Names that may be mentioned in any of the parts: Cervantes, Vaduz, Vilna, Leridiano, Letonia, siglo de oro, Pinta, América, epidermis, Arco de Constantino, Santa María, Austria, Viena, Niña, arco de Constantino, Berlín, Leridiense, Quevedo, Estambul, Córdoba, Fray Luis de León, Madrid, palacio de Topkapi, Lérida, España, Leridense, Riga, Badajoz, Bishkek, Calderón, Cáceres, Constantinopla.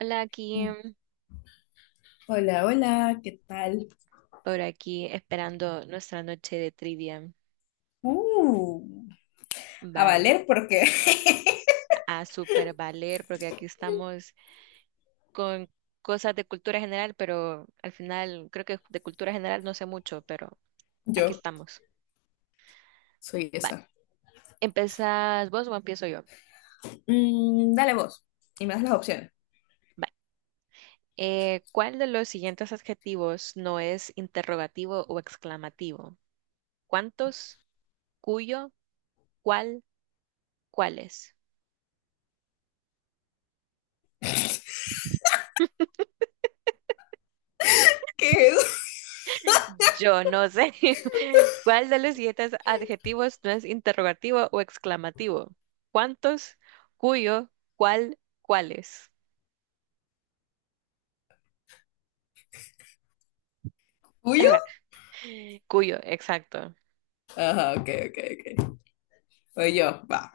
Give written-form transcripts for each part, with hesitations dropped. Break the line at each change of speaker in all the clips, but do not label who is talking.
Hola, aquí
Hola, hola, ¿qué tal?
por aquí esperando nuestra noche de trivia.
Uh, a
Va
valer porque
a super valer porque aquí estamos con cosas de cultura general, pero al final creo que de cultura general no sé mucho, pero aquí
yo
estamos.
soy
Va,
esa.
¿empezás vos o empiezo yo?
Dale vos y me das las opciones.
Va. ¿Cuál de los siguientes adjetivos no es interrogativo o exclamativo? ¿Cuántos? ¿Cuyo? ¿Cuál? ¿Cuáles?
¿Qué es?
Yo no sé. ¿Cuál de los siguientes adjetivos no es interrogativo o exclamativo? ¿Cuántos? ¿Cuyo? ¿Cuál? ¿Cuáles?
¿Tuyo?
Ajá, cuyo, exacto.
Ajá, ok, ok, ok. Voy yo, va.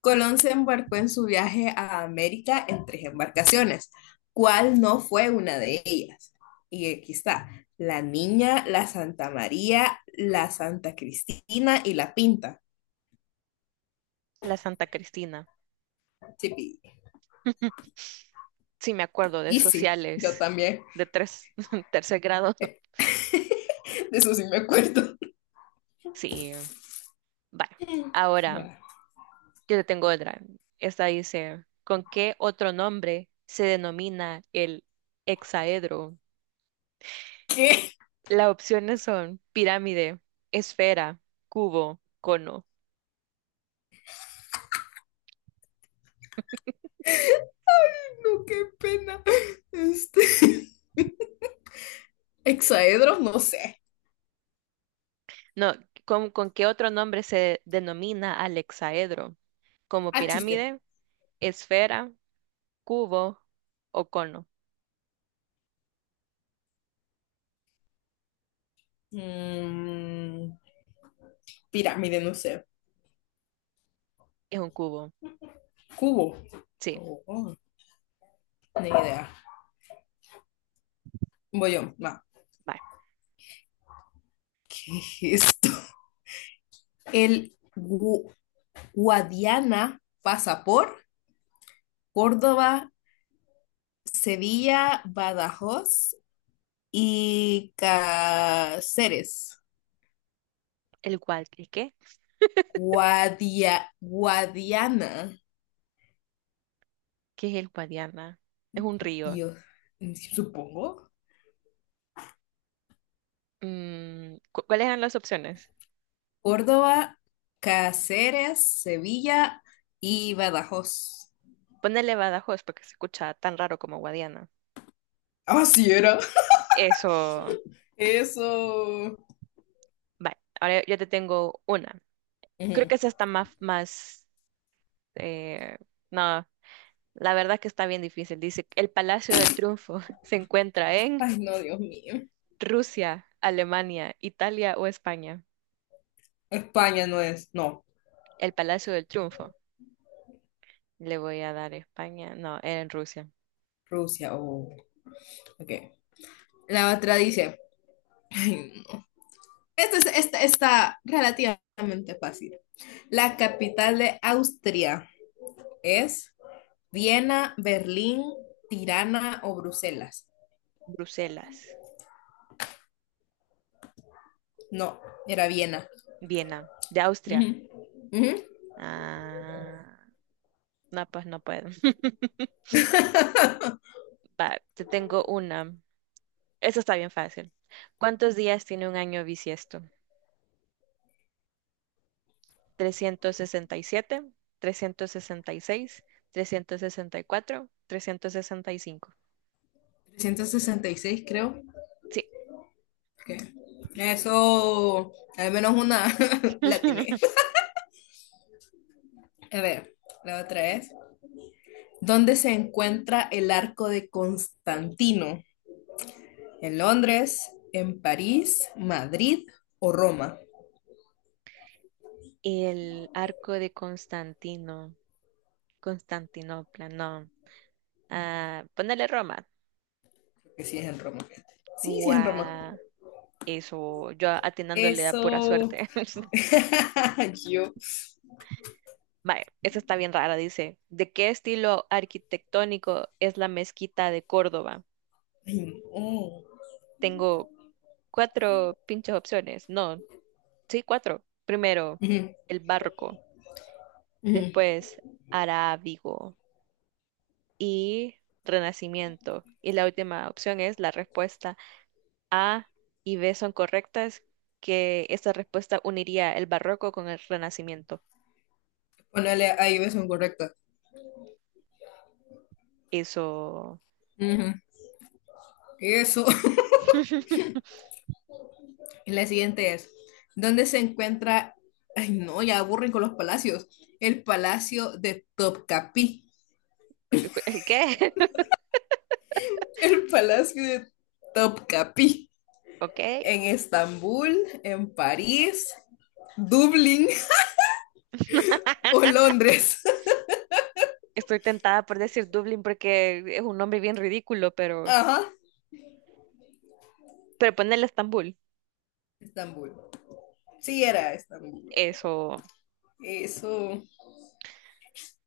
Colón se embarcó en su viaje a América en tres embarcaciones. ¿Cuál no fue una de ellas? Y aquí está, la Niña, la Santa María, la Santa Cristina y la Pinta.
La Santa Cristina.
Chipi.
Sí, me acuerdo de
Y sí, yo
sociales
también,
de tercer grado.
de eso sí me acuerdo.
Sí, vale. Ahora,
Bueno.
yo te tengo otra. Esta dice, ¿con qué otro nombre se denomina el hexaedro?
¿Qué?
Las opciones son pirámide, esfera, cubo, cono.
Ay, no, qué pena. Este. Hexaedro, no sé.
No, ¿con qué otro nombre se denomina al hexaedro? Como
Ah, chiste.
pirámide, esfera, cubo o cono.
Mm, pirámide, no sé.
Es un cubo.
Cubo.
Sí,
Oh, oh, ni idea. Voy yo. Va.
va.
¿Qué es esto? El Guadiana pasa por Córdoba, Sevilla, Badajoz y Cáceres.
El cual, ¿y qué?
Guadiana.
¿Qué es el Guadiana? Es un río.
Dios, supongo.
¿Cuáles eran las opciones?
Córdoba, Cáceres, Sevilla y Badajoz.
Ponele Badajoz porque se escucha tan raro como Guadiana.
Ah, sí era.
Eso,
Eso.
va. Ahora yo te tengo una. Creo
Ujú.
que esa está más. Eh, no, la verdad que está bien difícil. Dice, el Palacio del Triunfo se encuentra en
Ay, no, Dios mío.
Rusia, Alemania, Italia o España.
España no es, no,
El Palacio del Triunfo. Le voy a dar España. No, era en Rusia.
Rusia, oh, ok. La otra dice, ay, no. Esta está relativamente fácil. La capital de Austria es Viena, Berlín, Tirana o Bruselas.
Bruselas,
No, era Viena.
Viena, de
Ujú.
Austria.
Ujú.
Ah, no, pues no puedo. Va, te tengo una. Esa está bien fácil. ¿Cuántos días tiene un año bisiesto? trescientos trescientos trescientos sesenta y siete, seis, cuatro. 365.
366, creo.
Sí.
Que eso, al menos una latiné. A ver, la otra es. ¿Dónde se encuentra el arco de Constantino? ¿En Londres? ¿En París? ¿Madrid o Roma?
El arco de Constantino, Constantinopla, no. Ah, ponele Roma.
Porque sí es en Roma. Sí, sí es en Roma.
Guau. Eso, yo atinándole a pura
Eso.
suerte.
Yo.
Vaya, esa está bien rara, dice. ¿De qué estilo arquitectónico es la mezquita de Córdoba?
Ay, no.
Tengo cuatro pinches opciones. No, sí, cuatro. Primero,
Ujú,
el barroco,
ujú.
después arábigo y Renacimiento. Y la última opción es la respuesta A y B son correctas, que esta respuesta uniría el barroco con el Renacimiento.
Ponele ahí versión correcta.
Eso.
Ujú. Eso. La siguiente es, ¿dónde se encuentra, ay no, ya aburren con los palacios, el palacio de Topkapi?
¿El qué?
El palacio de Topkapi.
Ok.
En Estambul, en París, Dublín o Londres.
Estoy tentada por decir Dublín porque es un nombre bien ridículo,
Ajá,
pero ponerle Estambul.
Estambul. Sí, era Estambul.
Eso.
Eso.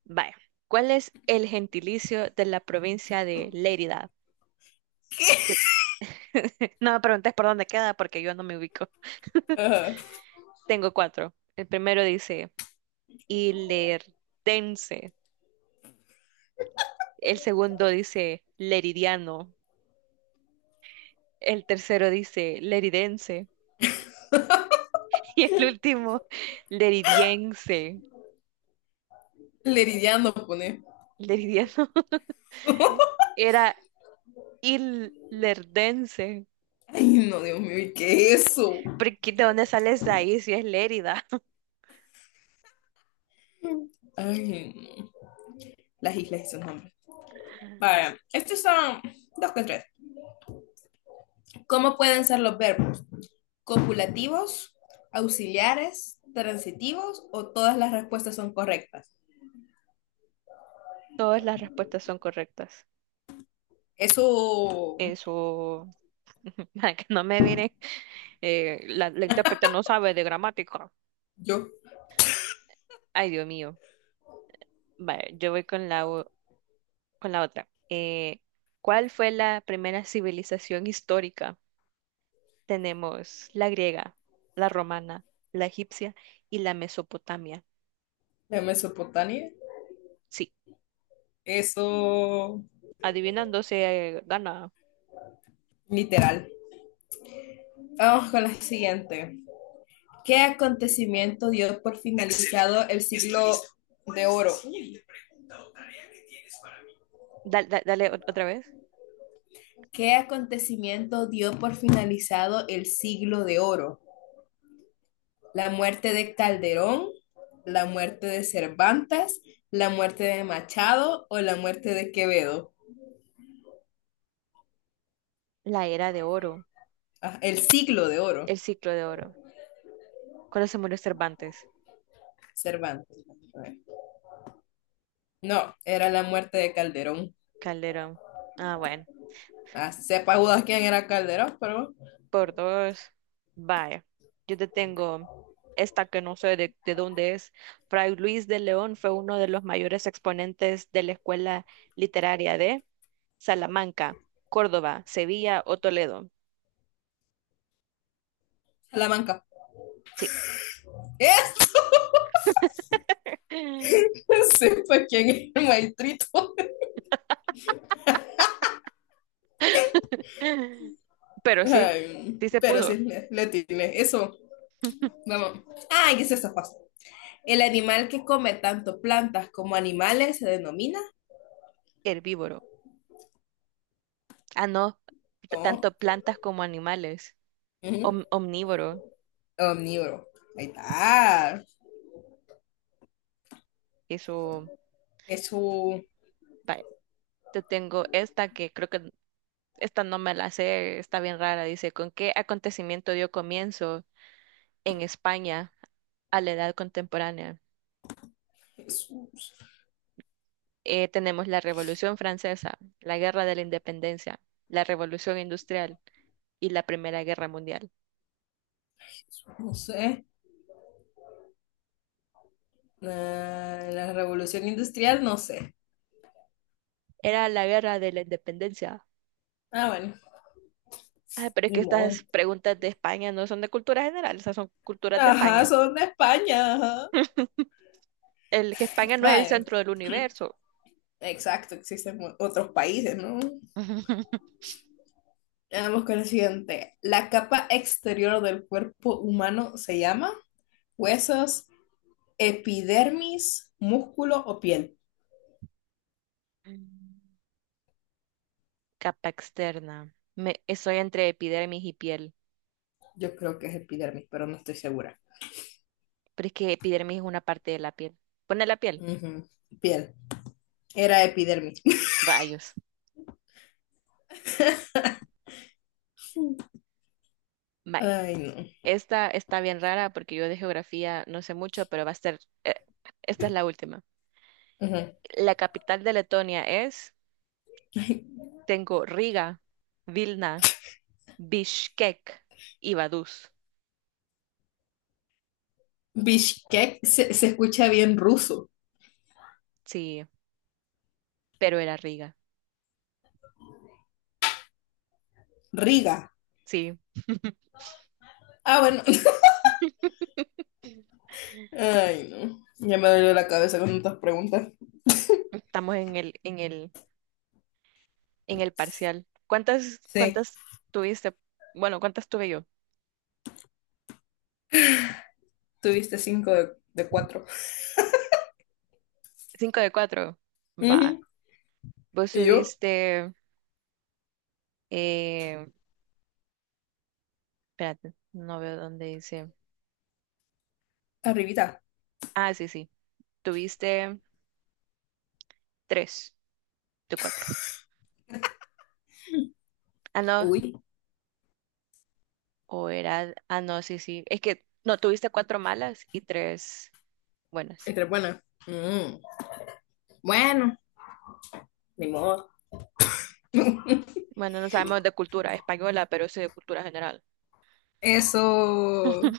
Vaya. ¿Cuál es el gentilicio de la provincia de Lérida? No me preguntes por dónde queda porque yo no me ubico.
Ajá.
Tengo cuatro. El primero dice ilerdense. El segundo dice leridiano. El tercero dice leridense. Y el último, leridiense.
Leridiano pone.
Leridiano. Era ilerdense.
Ay, no, Dios mío, ¿y qué es eso?
Porque ¿de dónde sales de ahí si es Lérida?
Ay, no. Las islas y sus nombres. Vaya, estos son dos con tres. ¿Cómo pueden ser los verbos? ¿Copulativos, auxiliares, transitivos o todas las respuestas son correctas?
Todas las respuestas son correctas.
Eso
Eso, para que no me miren, la intérprete no sabe de gramática.
yo,
Ay, Dios mío. Vale, yo voy con con la otra. ¿Cuál fue la primera civilización histórica? Tenemos la griega, la romana, la egipcia y la Mesopotamia.
de Mesopotamia.
Sí,
Eso
adivinando se gana.
literal. Vamos con la siguiente. ¿Qué acontecimiento dio por finalizado el siglo de oro?
No. Dale otra vez.
¿Qué acontecimiento dio por finalizado el siglo de oro? La muerte de Calderón, la muerte de Cervantes, la muerte de Machado o la muerte de Quevedo.
La era de oro,
Ah, el siglo de
el
oro,
ciclo de oro. ¿Cuándo se murió Cervantes?
Cervantes. No, era la muerte de Calderón.
Calderón. Ah, bueno.
Ah, sepa Judas quién era Calderón, pero
Por dos. Vaya, yo te tengo esta que no sé de dónde es. Fray Luis de León fue uno de los mayores exponentes de la escuela literaria de Salamanca, Córdoba, Sevilla o Toledo.
Salamanca.
Sí.
¿Eh? Sepa quién es el maestrito.
Pero sí,
Ay,
sí se
pero sí,
pudo.
le tiré. Eso, vamos. Ah, y es esta fácil. El animal que come tanto plantas como animales se denomina.
Herbívoro. Ah, no,
No.
tanto plantas como animales.
Ujú.
Omnívoro.
Omnívoro. Ahí está.
Eso,
Jesús.
vaya. Te tengo esta que creo que. Esta no me la sé, está bien rara. Dice, ¿con qué acontecimiento dio comienzo en España a la edad contemporánea?
Jesús.
Tenemos la Revolución Francesa, la Guerra de la Independencia, la Revolución Industrial y la Primera Guerra Mundial.
Jesús, no sé. Ah, la revolución industrial, no sé.
Era la Guerra de la Independencia.
Ah, bueno.
Ay, pero es que
Ni
estas
modo.
preguntas de España no son de cultura general, esas son culturas de
Ajá,
España.
son de España. Ajá.
El que España no es el
Vaya.
centro del universo.
Exacto, existen otros países, ¿no? Vamos con el siguiente. La capa exterior del cuerpo humano se llama huesos, epidermis, músculo o piel.
Capa externa. Me, estoy entre epidermis y piel.
Yo creo que es epidermis, pero no estoy segura.
Pero es que epidermis es una parte de la piel. Pone la piel.
Ujú. Piel. Era epidermis.
Rayos. Vaya.
Ay, no.
Esta está bien rara porque yo de geografía no sé mucho, pero va a ser. Esta es la última.
Ujú.
La capital de Letonia es. Tengo Riga, Vilna, Bishkek y Vaduz.
Bishkek se escucha bien ruso.
Sí, pero era Riga.
Riga.
Sí,
Ah, bueno. Ay, no. Ya me dolió la cabeza con tantas preguntas.
estamos en el parcial. ¿Cuántas,
Sí,
cuántas tuviste? Bueno, ¿cuántas tuve yo?
tuviste cinco de cuatro.
Cinco de cuatro. Va.
Ujú.
Vos
Y yo,
tuviste. eh, Espérate, no veo dónde dice.
arribita.
Ah, sí, sí. Tuviste tres de cuatro. Ah, no.
Uy,
O era. Ah, no, sí, sí. Es que no, tuviste cuatro malas y tres buenas.
esta es buena. Mm. Bueno, ni modo.
Bueno, no sabemos de cultura española, pero sí de cultura general.
Eso.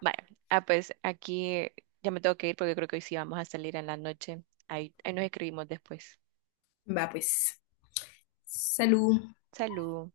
Vaya. Ah, pues aquí ya me tengo que ir porque creo que hoy sí vamos a salir en la noche. Ahí, ahí nos escribimos después.
Va, pues. Salud.
Salud.